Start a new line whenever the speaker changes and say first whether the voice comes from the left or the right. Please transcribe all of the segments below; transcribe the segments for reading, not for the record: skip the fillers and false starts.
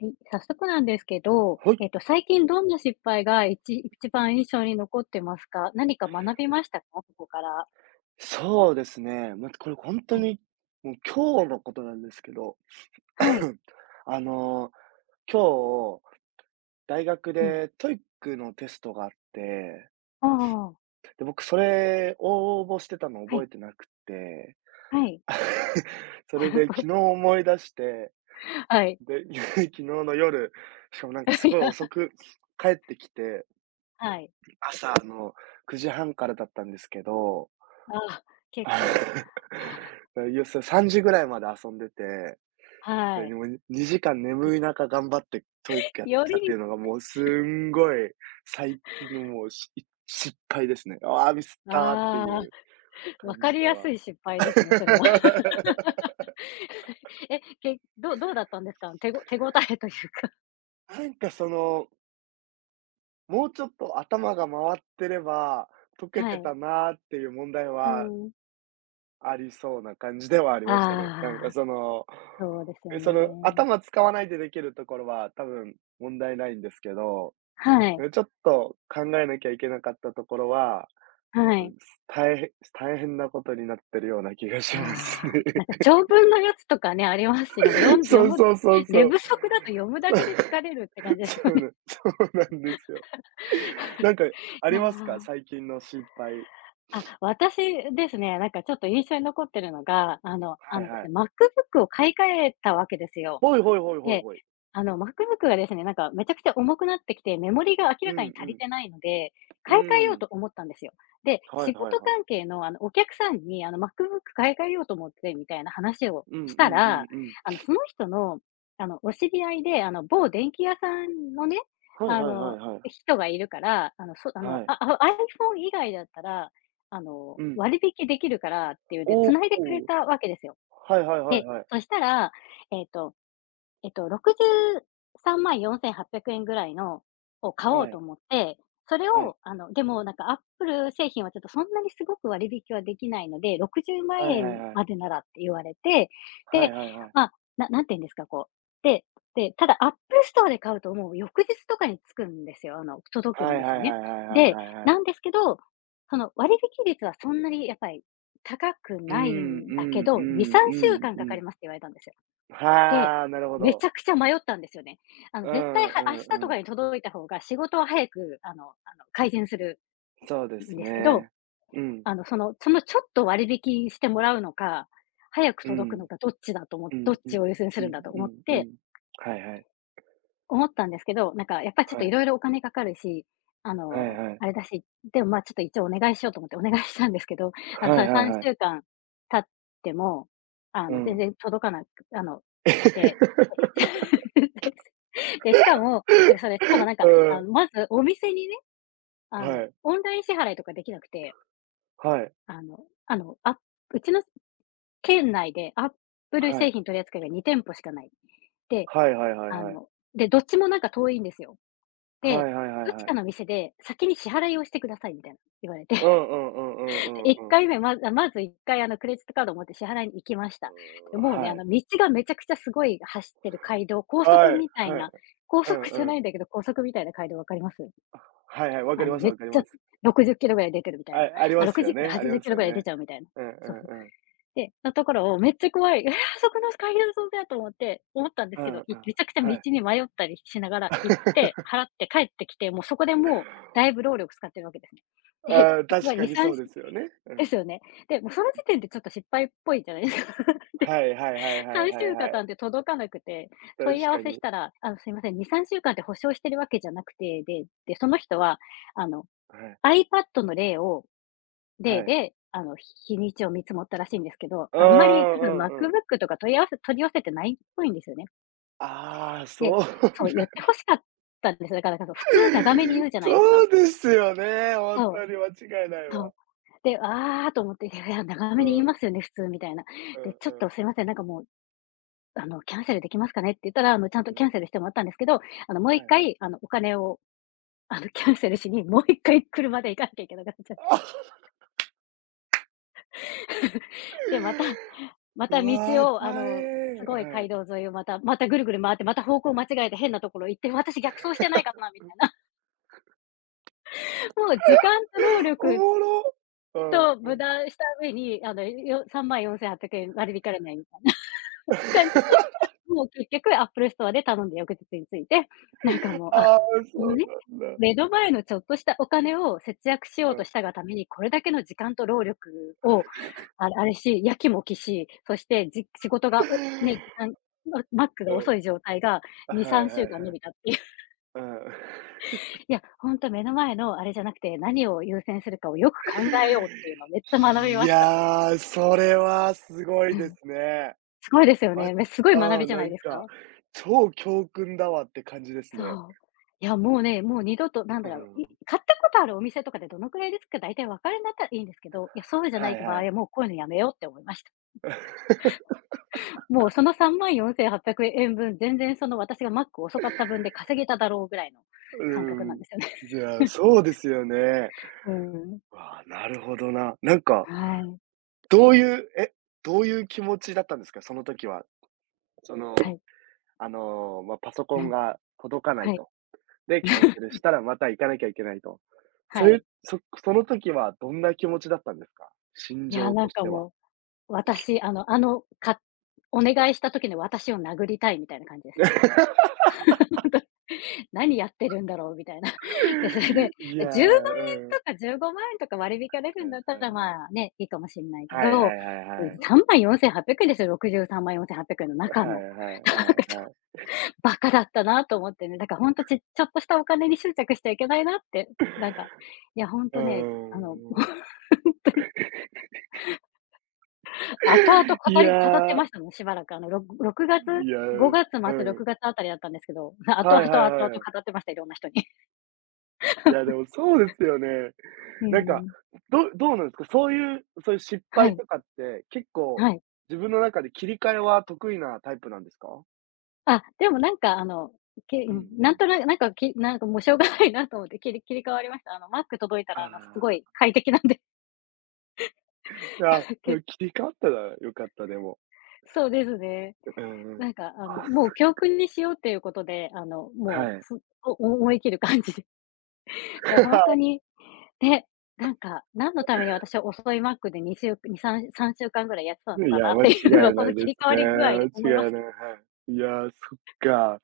left: はい、早速なんですけど、
right: はい。
left: 最近どんな失敗が一番印象に残ってますか？何か学びましたか？ここから。
right: そうですね。これ本当
left: はい。
right: に、もう今日のことなんですけど、
left: はい。
right: あの、今日、大学
left: うん。
right: でトイックのテストがあって、
left: ああ、
right: で、僕それ応募してたの
left: は
right: 覚え
left: い。
right: てなくて、
left: はい。
right: それで昨日 思い出して、
left: はい。
right: で、昨日の夜、しかもなん かすご
left: い
right: い
left: や、
right: 遅く帰ってきて、
left: はい。
right: 朝の9時半からだったんですけど、
left: あ、結構、
right: いや、それ3時ぐらいまで遊んでて
left: は
right: で
left: い。
right: も2時間眠い中頑張ってトイック
left: よ
right: やって
left: り。
right: きたっていうのがもうすんごい最近のもうし失敗ですね。ああ、ミスったってい
left: ああ、
right: う感
left: わか
right: じ
left: り
right: で
left: やす
right: は。
left: い失敗ですね、そ れは。え、けどうどうだったんですか？手応えというか。
right: なんかその、もうちょっと頭が回ってれば、解け
left: は
right: て
left: い。
right: たなーっていう問題
left: う
right: は
left: ん。
right: ありそうな感じではあり
left: あ
right: ましたね。なんか
left: あ、
right: その、
left: そうですよ
right: その
left: ね。
right: 頭使わないでできるところは多分問題ないんですけど、
left: はい。
right: ちょっと考えなきゃいけなかったところは、
left: はい。
right: 大変なことになってるような気がし
left: あ
right: ます
left: あ、
right: ね。
left: なんか長文のやつとかね、ありますしね、もうよ ん
right: そ
left: 読
right: う
left: む
right: そうそうそ
left: 寝不
right: う。
left: 足だと読むだ けで疲れるって感じです
right: そうなん
left: よね。
right: そうなんですよ。なんか あ
left: い
right: り
left: や、
right: ますか？最近の失敗。
left: あ、私ですね、なんかちょっと印象に残ってるのが、あの
right: は
left: あ
right: い
left: ので
right: は
left: す
right: い。
left: ね、MacBook を買い替えたわけですよ。
right: ほいほいほいほい
left: で、
right: ほい。
left: あの MacBook がですね、なんかめちゃくちゃ重くなってきて、メモリが明
right: う
left: らかに
right: んう
left: 足り
right: ん。
left: てないので、
right: う
left: 買い替えよう
right: ん。
left: と思ったんですよ。で、
right: はい
left: 仕
right: はい
left: 事
right: はい。
left: 関係のあのお客さんにあの MacBook 買い替えようと思ってみたいな話を
right: うんうんう
left: したら、
right: んうん。
left: あのその人の、あのお知り合いで、あの某電気屋さんのね、
right: はい
left: あ
right: はいはい
left: の
right: はい。
left: 人がいるから、あのそあの、
right: はい。
left: ああ、 iPhone 以外だったら、あの
right: うん。
left: 割引できるからっていうんで、
right: おお、
left: 繋いでくれ
right: おお。
left: たわけですよ。
right: はいはいはい
left: で、
right: はい。
left: そしたら、えっと63万4,800円ぐらいのを買
right: は
left: おうと
right: い。
left: 思って、それ
right: はい。
left: を、あの、でもなんか Apple 製品はちょっとそんなにすごく割引はできないので、60万円ま
right: は
left: ん
right: い
left: え
right: はい
left: ん
right: はい。
left: までならって言われて、
right: は
left: で、
right: いはいはい。
left: まあ、なんて言うんですか、こう。で、で、ただ Apple ストアで買うともう翌日とかに着くんですよ。あの、届く
right: は
left: ん
right: いはい
left: です
right: はい
left: よ
right: はい
left: ね。
right: はい
left: で、
right: はいは
left: な
right: い。
left: んですけど、その割引率はそんなにやっぱり高く
right: うん、う
left: ないんだけ
right: ん、う
left: ど、2、
right: ん、う
left: 3週
right: ん、
left: 間
right: う
left: かか
right: ん。
left: りますって言われたんですよ。で、
right: はあ、なるほ
left: めち
right: ど。
left: ゃくちゃ迷ったんですよね。あの、
right: う
left: 絶対
right: ん、う
left: は明
right: ん、
left: 日と
right: う
left: か
right: ん。
left: に届いた方が仕事は早く、改善する
right: そうで
left: ん
right: す
left: ですけど、
right: ね。うん、
left: あの、そのちょっと割引してもらうのか、早く
right: う
left: 届く
right: ん、
left: のかどっちだとおも
right: う
left: ど
right: ん、
left: っ
right: う
left: ち
right: ん、
left: を優先す
right: う
left: るん
right: ん、
left: だと
right: う
left: 思っ
right: ん、う
left: て
right: ん。はいはい。
left: 思ったんですけど、なんかやっぱりちょっ
right: は
left: と
right: い。
left: 色々お金かかるし、あ
right: はい
left: の、
right: はい。
left: あれだし、でも、ま、ちょっと一応お願いしようと思ってお願いしたんですけど、あの、
right: は
left: そ
right: い
left: れ
right: はい
left: 3
right: はい。
left: 週間経っても、あ
right: う
left: の、全
right: ん。
left: 然届かなくあの、くて で、しかもなんか、
right: う
left: あ
right: ん、
left: の、まずお店にね、あ
right: は
left: の、
right: い。
left: オンライン支払いとかできなくて、
right: はい。
left: あのあの、うちの県内でアップル
right: は
left: 製
right: い。
left: 品取り扱いが2店舗しかない。で、
right: はいはいはい
left: あ
right: はい。
left: の、どっちもなんか遠いんですよ。
right: は
left: で、
right: いはいはい
left: どっち
right: はい。
left: かの店で先に支払いをしてくださいみたいな言われて。
right: うんうんうんうんうん
left: 1
right: うん。
left: 回目、まず1回あのクレジットカードを持って支払いに行きました。で、
right: うーん、
left: もうね、
right: は
left: あ
right: い。
left: の道がめちゃくちゃすごい走ってる街道、高速
right: はい、
left: みたい
right: はい。
left: な、高
right: う
left: 速じゃ
right: んう
left: な
right: ん。
left: いんだけど、高速みたいな街道、分かります？
right: はいはい、わか
left: あ
right: り
left: の
right: ます
left: めっ
right: わかり
left: ち
right: ま
left: ゃ
right: す。
left: 60キロぐらい出てるみたいな。
right: あ、あり
left: あ、
right: ます
left: 60
right: よ
left: キ
right: ね、
left: ロ、
right: あり
left: 80キ
right: ます
left: ロ
right: よ
left: ぐらい出
right: ね。
left: ちゃうみたいな。
right: うんう
left: そうそう。
right: んうん。
left: で、のところをめっちゃ怖い、え、あ、そこの街道沿いだと思ったんで
right: う
left: すけ
right: んう
left: ど、
right: ん。
left: めちゃくちゃ道
right: はい。
left: に迷ったりしながら行って、払って帰ってきて、もうそこでもうだいぶ労力使ってるわけですね。で、
right: あー、
left: そこ
right: 確
left: が
right: か
left: に
right: に
left: さ
right: そ
left: ん
right: うです
left: で
right: よね。うん。
left: すよね。で、もうその時点でちょっと失敗っぽいじゃないですか。
right: はいはいはい はい
left: 3
right: はい
left: 週
right: は
left: 間
right: い。
left: 経って届かなくて、
right: 確
left: 問い合
right: か
left: わせし
right: に。
left: たら、あの、すいません、2、3週間って保証してるわけじゃなくて、で、その人は、あの、
right: はい
left: iPad の例を例
right: はい。
left: で、あの、日にちを見積もったらしいんですけど、
right: うーん、
left: あんまり多
right: う
left: 分
right: んうん。
left: MacBook とか問い合わせ取り寄せてないっぽいんですよね。
right: ああ、そ
left: で、
right: うだ。
left: そう、言って欲しかったんですよ。だから普通長めに 言うじゃないですか。
right: そうですよね、本
left: そ
right: 当
left: う、
right: に間違いない
left: そ
right: わ。
left: う。で、あーと思って、いや、長
right: う
left: めに言いま
right: ん
left: すよね、普通みたいな。
right: う
left: で、
right: ん
left: ちょっ
right: うん。
left: とすいません、なんかもうあの、キャンセルできますかねって言ったら、あの、ちゃん
right: う
left: とキ
right: ん。
left: ャンセルしてもらったんですけど、あの、もう
right: は
left: 1
right: いはい。
left: 回、あの、お金を、あの、キャンセルしに、もう1回車で行かなきゃいけなくなっちゃって。
right: あ。
left: で、またま
right: う
left: た道
right: わー、
left: を、あ
right: 大
left: の、す
right: 変。
left: ごい
right: は
left: 街
right: い。
left: 道沿いをまたまたぐるぐる回って、また方向間違えて変なところ行って、私逆走してないかなみたいな。もう時間と労
right: お
left: 力
right: もろ。うんう
left: と無
right: ん。
left: 駄した上に、あの、3万4,800円割り引かれないみたいな。感じで、もう結局アップルストアで頼んで翌日に着いて、なんかもう、あ、
right: ああ、
left: こ
right: そ
left: の
right: う
left: ね、
right: なんだ。
left: 目の前のちょっとしたお金を節約しよ
right: う
left: うと
right: ん。
left: したがために、これだけの時間と労力を、あれし、やきもきし、そして仕事
right: うん、
left: がおね、時間ママックが遅い状態が
right: はい
left: 2、3
right: は
left: 週
right: い
left: 間
right: は
left: 延
right: い。
left: びたっていう。
right: うん。
left: いや、ほんと目の前のあれじゃなくて、何を優先するかをよく考えようっていうのをめっちゃ学び
right: い
left: ました。
right: や、それはすごい
left: う
right: で
left: ん。
right: すね。
left: すごいですよ
right: ま
left: ね。すごい学
right: ああ、
left: びじゃ
right: な
left: ない
right: ん
left: です
right: か、
left: か？
right: 超教訓だわって感じです
left: そ
right: ね。
left: う。いや、もうね、もう二度となん
right: う
left: だろう、
right: ん。
left: 買ったことあるお店とかでどのくらいですか、大体わかるんだったらいいんですけど、いや、そうじゃな
right: は
left: い
right: い
left: 場
right: は
left: 合
right: い。
left: はもうこういうのやめようって思いました。もうその3万4,800円分、全然その私がマック遅かった分で稼げただろうぐらいの感覚な
right: う
left: ん
right: ん。
left: ですよね。
right: いや、そうですよね。
left: うん。
right: わあ、なるほどな。なんか、
left: はい。
right: どういうえ、どういう気持ちだったんですか？その時は。その、
left: はい。
right: あの、パソコ
left: う
right: ン
left: ん。
right: が届かない
left: はい。
right: と。で、キャンセルし たらまた行かなきゃいけないと。そ
left: は
right: ういう、
left: い。
right: そその時はどんな気持ちだったんですか？心
left: いや、
right: 情
left: な
right: と
left: ん
right: し
left: か
right: ては。
left: もう、私、あの、お願いした時の私を殴りたいみたいな感じですね。何やってるんだろうみたいな。で、それで、
right: いやー、
left: 10万円
right: うん。
left: とか15万円とか割り引かれるんだったら、まあ、ね、いいかもしれないけ
right: はいはいは
left: ど、
right: い。はいは
left: さんまんよんせんはっぴゃくえ、34,800円ですよ、63万4,800円の
right: い
left: 中
right: はい
left: の。
right: はい。はい
left: なん
right: は
left: か
right: い
left: ちょ
right: はい
left: っ
right: は
left: と
right: い。
left: バカだったなと思ってね、だからほんとちょっとしたお金に執着しちゃいけないなって、なんか、いやほん
right: う
left: とね、あの、
right: ーん。
left: 後々
right: い
left: 語って
right: やー、
left: ましたもん、しばらく。あの、月、
right: いやー、
left: 5月
right: う
left: 末、
right: ん。
left: 6月あたりだったんですけど、後
right: はいはい
left: 々後
right: はい
left: 々
right: はい。
left: 語ってました、いろんな人に。
right: いや、でもそうですよね。
left: う
right: なんか、
left: ん。
right: どうなんですか？そういう、そういう失
left: は
right: 敗
left: い、
right: とかって、結構
left: はい。
right: 自分の中で切り替えは得意なタイプなんですか？
left: あ、でもなんかあの、う
right: うん
left: ん、
right: う
left: なん
right: ん。
left: となく、なんか、なんかもうしょうがないなと思って切り替わりました。あの、Mac 届いた
right: あ
left: ら、あの、すご
right: あ、
left: い快適なんで。
right: あ、そ
left: け
right: れ切り替わったら良かった、でも。
left: そうですね。
right: うんうん。
left: なんか
right: あ、
left: もう教訓にしようっていうことで、
right: そは
left: もう、
right: い。
left: 思い切る感じで。ほんと に、ね、なんか、何のために私は遅い Mac で2週2、3、3週間ぐらいやってたの
right: い
left: か
right: や、
left: なっ
right: 間違
left: ていうの
right: い
left: は、こ
right: ない
left: の
right: で
left: 切
right: す
left: り替わ
right: ね。
left: り具合
right: 間
left: で思いま
right: 違
left: す
right: いない、
left: けど。
right: はい。いや、そっか。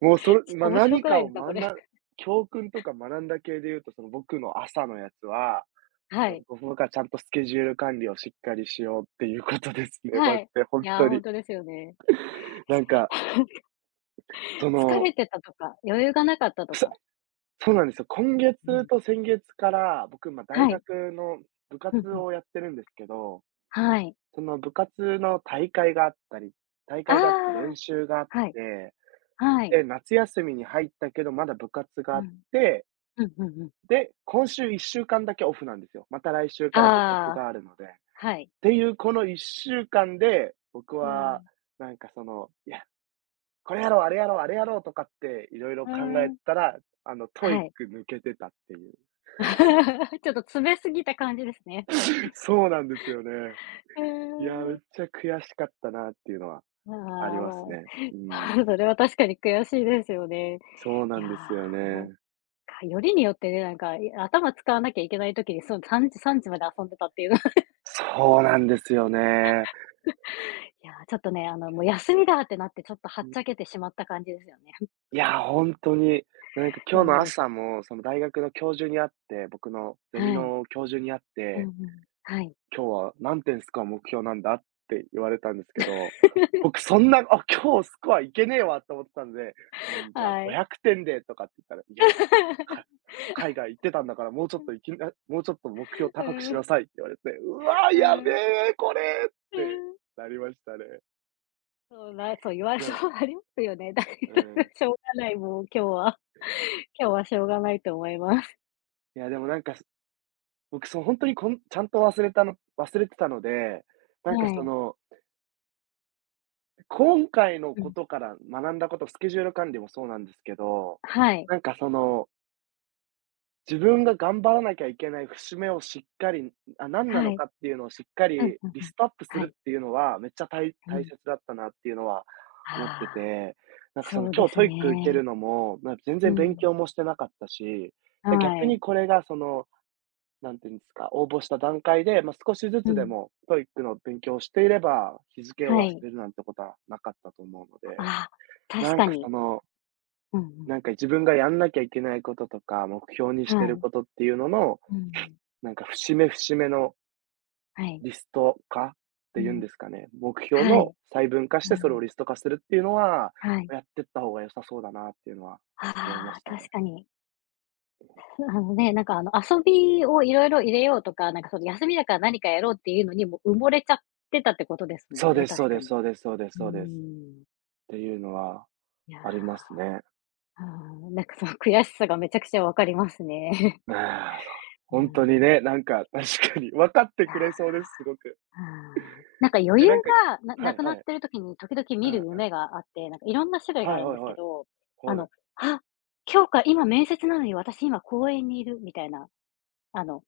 right: もうそ
left: ちょ
right: れ、
left: っと面白
right: 何
left: くな
right: か
left: い
right: を
left: ですか、
right: 学
left: こ
right: ん
left: れ。
right: だ教訓とか学んだ系で言うと、その僕の朝のやつは、
left: はい。
right: 僕がちゃんとスケジュール管理をしっかりしようっていうことですね。
left: は
right: で、
left: い。
right: ほん
left: いや、ほ
right: に。
left: んとですよね。
right: なんか、そ
left: 疲
right: の、
left: れてたとか、余裕がなかったとか。
right: そうなんですよ。今
left: う
right: 月
left: ん。
right: と先月から、僕、大
left: はい。
right: 学の部
left: うん
right: 活
left: うん。
right: をやってるんですけど、
left: はい。
right: その部活の大
left: あ
right: 会があって練
left: あ、
right: 習があっ
left: はい。
right: て、
left: はい。
right: で、夏休みに入ったけど、まだ部活があ
left: う
right: っ
left: ん。
right: て、
left: うんうんうん。
right: で、今週1週間だけオフなんですよ。また来週か
left: あ
right: ら部活が
left: あ、
right: あるので。っ
left: はい。
right: ていうこの1週間で、僕
left: う
right: は
left: ん。
right: なんかその、いや、これやろう、あれやろう、あれやろうとかって色々
left: うー
right: 考えて
left: ん。
right: たら、あの
left: はい。
right: TOEIC 抜けてたっていう。
left: ちょっと詰めすぎた感じですね。
right: そうなんですよね。
left: う
right: いや、めっ
left: ーん。
right: ちゃ悔しかったなっていうのは
left: ああ、
right: あります
left: ま
right: ね。う
left: あ、
right: ん。
left: それは確かに悔しいですよね。
right: そう
left: い
right: な
left: や
right: ん
left: ー、
right: ですよ
left: なん
right: ね。
left: か、よりによってね、なんか、頭使わなきゃいけない時に、そう、3時まで遊んでたっていうのは、
right: そうなんですよね。
left: いやー、ちょっとね、もう休みだってなって、ちょっとはっちゃ
right: い
left: けてしまった感じですよね。
right: や、本当に、なんか今日の
left: もう、
right: 朝も、その大学の教授に会って僕のゼミ
left: はい。
right: の教授に会っ
left: うん
right: て
left: うん。はい。
right: 今日は何点スコア目標なんだって言われたんですけど、僕 そんな、あ、今日スコアいけねえわと思ってたんで、うん、じゃあ
left: はい。
right: 500点でとかって言ったら、いや、か 海外行ってたんだからもうちょ
left: う
right: っ
left: ん。
right: といきなもうちょっと目標
left: う
right: 高くしな
left: ん。
right: さいって言われて、うわ、
left: う
right: やべ
left: ん。
right: え、これってなりましたね。
left: そうなそう言われ
right: で
left: そ
right: も、
left: うなりますよね。だけ
right: う
left: ど
right: ん。
left: しょうがない、もう今日は。今日はしょうがないと思います。
right: いや、でもなんか、僕そう、こんちゃんと忘れてたので、なんか
left: は
right: そ
left: い。
right: の今回の
left: う
right: こ
left: ん。
right: とから学んだこと、スケジュール管理もそうなんですけど、
left: はい。
right: なんかその、自分が頑張らなきゃいけない節目をしっかり、あ、何な
left: は
right: の
left: い。
right: かっていうのをしっか
left: うん
right: り
left: うん
right: リ
left: うん。
right: ストアップす
left: はい。
right: るっていうのは、めっちゃ
left: う
right: 大
left: ん。
right: 切だったなっていうのは
left: あ
right: 思って
left: あ、
right: て、なんかその
left: そうで
right: 今日
left: す
right: トイック受ける
left: ね。
right: のも、なんか全
left: う
right: 然勉
left: ん。
right: 強もしてなかったし、
left: は
right: で、逆
left: い。
right: にこれがその、なんていうんですか、応募した段階で、まあ、少しず
left: う
right: つで
left: ん。
right: もトイックの勉強をしていれば、日付を
left: は
right: 忘
left: い。
right: れるなんてことはなかったと思うので、
left: ああ、確
right: なん
left: か
right: かそ
left: に。
right: の、
left: うんうん。
right: なんか自分がやんなきゃいけないこととか、目標にして
left: は
right: る
left: い。
right: ことっていうのの、
left: うん。
right: なんか節目節目の
left: はい。
right: リスト化って
left: う
right: いうん
left: ん。
right: ですかね、目標
left: は
right: の
left: い。
right: 細分化し
left: う
right: てそれを
left: ん、
right: リスト化するっていうのは、
left: はい。
right: やってった方が良さそうだなっていうのは思いま
left: あ
right: し
left: あ、
right: た
left: 確
right: ね。
left: かに。あのね、なんかあの遊びをいろいろ入れようとか、なんかその休みだから何かやろうっていうのにもう埋もれちゃってたってことですも
right: そ
left: ん
right: うで
left: ね、
right: すそう
left: 確か
right: です
left: に。
right: そうですそうです
left: うー
right: そうです。っ
left: ん。
right: ていうのは
left: いや
right: あります
left: ー、
right: ね。
left: うん、なんかその悔しさがめちゃくちゃわかりますね。
right: ええ、ほ
left: う
right: んとに
left: ん。
right: ね、
left: い
right: なんか確かに分かって
left: や
right: くれ
left: ー、
right: そうです、すごく。
left: うん。なんか余
right: え、
left: 裕
right: なんか、
left: が
right: は
left: な
right: い
left: く
right: は
left: なっ
right: い。
left: てる時に時々
right: う
left: 見
right: んう
left: る
right: ん。
left: 夢があって、なんかいろんな種類が
right: は
left: あ
right: い
left: るん
right: はい
left: です
right: は
left: けど、
right: い。
left: あ
right: はい。
left: の、あ、今日か今面接なのに私今公園にいるみたいな、あの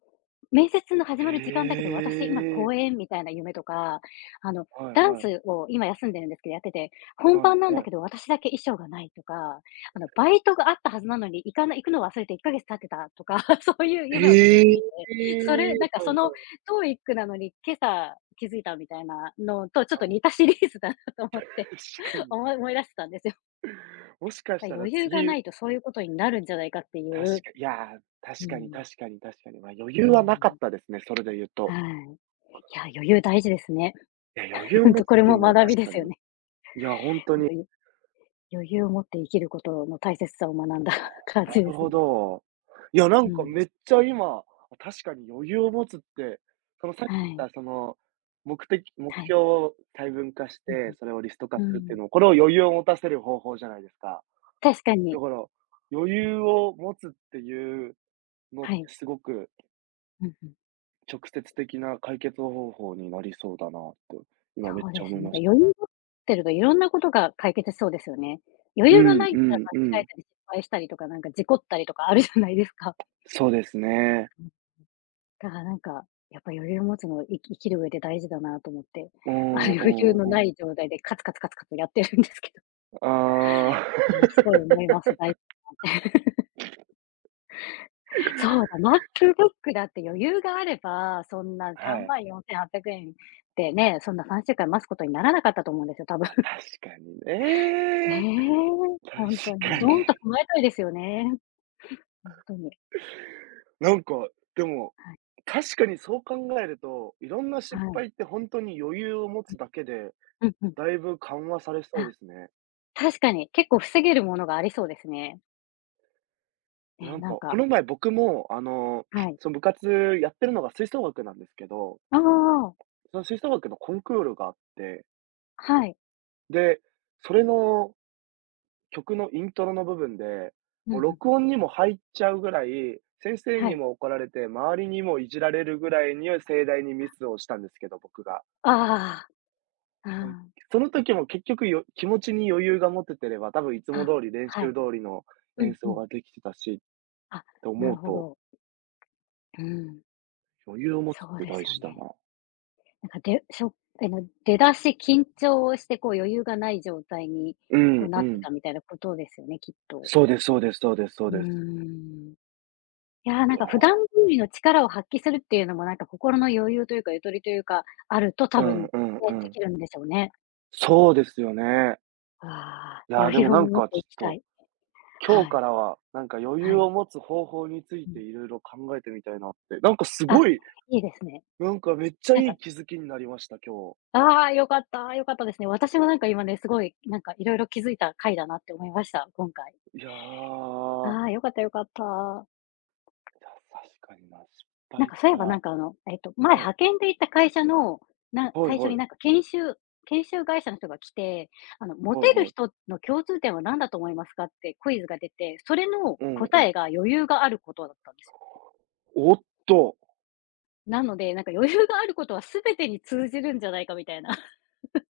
left: 面接の始まる時間だけど、私今
right: え
left: 公
right: え。
left: 演みたいな夢とか、あの、
right: はい
left: ダン
right: はい。
left: スを今休んでるんですけど、やってて、本
right: はい
left: 番なん
right: は
left: だ
right: い。
left: けど、私だけ衣装がないとか、バイトがあったはずなのに、行かない行くのを忘れて1ヶ月経ってたとか、そういう夢を時々
right: え
left: 見て、
right: え。はい
left: それ、なんか
right: は
left: そ
right: い
left: の
right: は
left: トーイックなのに、今朝気づいたみたいなのとちょっと似た
right: い。
left: シリーズだなと
right: 確
left: 思って
right: か に。
left: 思い出してたんですよ。
right: もしかしたら
left: 余裕が
right: 次、
left: ないとそういうことになるんじゃないかっていう。
right: いや、
left: う
right: 確かに
left: ん、
right: 確かに確かに。余裕
left: う
right: はなかっ
left: ん。
right: たですね、それで言う
left: は
right: と。
left: い。いや、余裕大事ですね。
right: いや、余裕 を
left: ほん
right: 持
left: と
right: つっ
left: これ
right: てい
left: も
right: うのは
left: 学び
right: 確
left: で
right: か
left: す
right: に。
left: よね。
right: いや、ほん と
left: 本
right: に。
left: 当に余裕を持って生きることの大切さを学んだ 感
right: な
left: じ
right: る
left: です
right: ほ
left: ね。
right: ど。いや、なん
left: う
right: かめっ
left: ん。
right: ちゃ今、確かに余裕を持つって、そのさっき
left: は
right: 言っ
left: い。
right: たその、目的目
left: はい。
right: 標を細分化し
left: うん
right: て、それをリスト化
left: う
right: す
left: ん。う
right: るっていう
left: ん。
right: のも、これを余裕を持たせる方法じゃないですか。
left: 確か
right: だ
left: に。
right: から、余裕を持つっていうのって
left: はい。
right: すごく
left: うんうん。
right: 直接的な解決方法になりそうだなって今めっ
left: そう
right: ちゃ
left: で
right: 思
left: す
right: い
left: ね。なん
right: ま
left: か
right: した。
left: 余裕持ってるといろんなことが解決しそうですよね。余
right: う
left: 裕が
right: ん
left: ない
right: う
left: から
right: んう
left: 間違
right: ん。
left: えたり失敗したりとか、なんか事故ったりとかあるじゃないですか。
right: そうですね。
left: だからなんか、やっぱ余裕を持つの、生きる上で大事だなと思って、
right: う
left: あ、
right: んう
left: 余
right: ん
left: 裕の
right: う
left: な
right: ん。
left: い状態でカツカツカツカツやってるんですけど。
right: あ
left: いや、
right: あ。
left: すごい思います、大事だなって。そうだ、MacBook だって余裕があれば、そん な
right: はい。
left: 34,800円でね、そんな3週間待つことにならなかったと思うんですよ、多分。
right: あ、確かに
left: ねえ、
right: ね。確
left: ほんとに。
right: か
left: ド
right: に。
left: ンと構えたいですよね。ほんとに。
right: なんか、でも、
left: はい。
right: 確かにそう考えると、いろんな
left: は
right: 失
left: い。
right: 敗って本当に余裕を持つだ
left: う
right: けで、
left: ん。うんうん。
right: だいぶ緩和されそう
left: あ、
right: ですね。
left: 確かに、結構防げるものがありそうですね。
right: な
left: ね、
right: ん
left: なん
right: か、こ
left: か
right: の前僕も、あの、
left: はい。
right: その部活やってるのが吹奏楽なんですけど、
left: ああ、
right: その吹奏楽のコンクールがあって、
left: はい。
right: で、それの曲のイントロの部分で、
left: うん
right: もう
left: うん。
right: 録音にも入っちゃうぐらい、先生
left: は
right: に
left: い。
right: も怒られて、周りにもいじられるぐらいに盛大にミスをしたんですけど、僕が。
left: ああ、
right: うん、
left: あ
right: その時も結局気持ちに余裕が持ててれば、多分いつ
left: あ、
right: も通
left: あ、
right: り練
left: は
right: 習
left: い。
right: 通りの
left: う
right: 演
left: んう
right: 奏
left: ん。
right: ができてたし、
left: あ、
right: と
left: な
right: 思
left: る
right: う
left: ほ
right: と、
left: ど。うん、
right: 余裕を持つっ
left: そう
right: て
left: で
right: 大
left: すよ
right: 事だ
left: ね。
right: な。
left: なんか、でしょあの、出だし緊張して、こう、余裕がない状態に、
right: う
left: こう、
right: ん
left: な
right: う
left: って
right: ん。
left: たみたいなことですよね、きっと。
right: そうですそうですそうですそう
left: うー
right: です。
left: ん。いやー、な
right: い
left: ん
right: や。
left: か普段通りの力を発揮するっていうのも、なんか心の余裕というか、ゆとりというか、あると多
right: うん
left: 分
right: うんう
left: ね、で
right: ん。
left: きるんでしょうね。
right: そうですよね。
left: ああ、
right: いや、
left: 余
right: でも
left: 裕を
right: なん
left: 持っ
right: かち
left: ていき
right: ょ
left: た
right: っと、
left: い。
right: 今日
left: はい、
right: からは、なんか余
left: は
right: 裕
left: い。
right: を持つ方法につい
left: う
right: て
left: ん。
right: いろいろ考えてみたいなって、なんかす
left: あ、
right: ごい、
left: いいですね。
right: なんかめっちゃ
left: なん
right: いい
left: か
right: 気づきになりました、今
left: ああ、良かった、良かったですね。私もなんか今ね、すごい、なんかいろいろ気づいた回だなって思いました、今回。
right: 日。いやー、
left: ああ、良かった良かった。
right: 確かにな、失
left: なん
right: 敗
left: かそうい
right: か
left: え
right: ら
left: ばなん
right: は
left: か前
right: い。
left: 派遣で行った会社の、
right: はい
left: 最初
right: は
left: に
right: い。
left: なんか研修会社の人が来て、モ
right: はい
left: テる
right: はい。
left: 人の共通点は何だと思いますかってクイズが出て、それの
right: うんう
left: 答
right: ん。
left: えが余裕があることだったんですよ。
right: おっと。
left: なので、なんか余裕があることは全てに通じるんじゃないかみたいな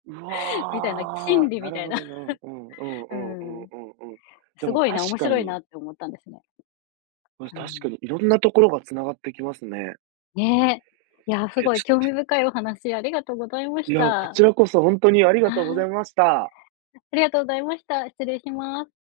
right: う
left: みたいな、
right: わ
left: 心
right: ー、
left: 理
right: な
left: み
right: る
left: たい
right: ほ
left: な。
right: どな。うんうんうんうんうんうん
left: うん。
right: うん。で
left: す
right: も
left: ごいな、
right: 確
left: 面
right: か
left: 白い
right: に、
left: なって思ったんですね。う
right: 確か
left: ん、
right: にいろんなところが繋がってきますね。
left: ねえ。いや、す
right: いや、
left: ご
right: ち
left: い興
right: ょ
left: 味深いお話ありがとうございまし
right: いや、こ
left: た。
right: ちらこそほんとにありが
left: は
right: とうござ
left: い、
right: いました。
left: ありがとうございました。失礼します。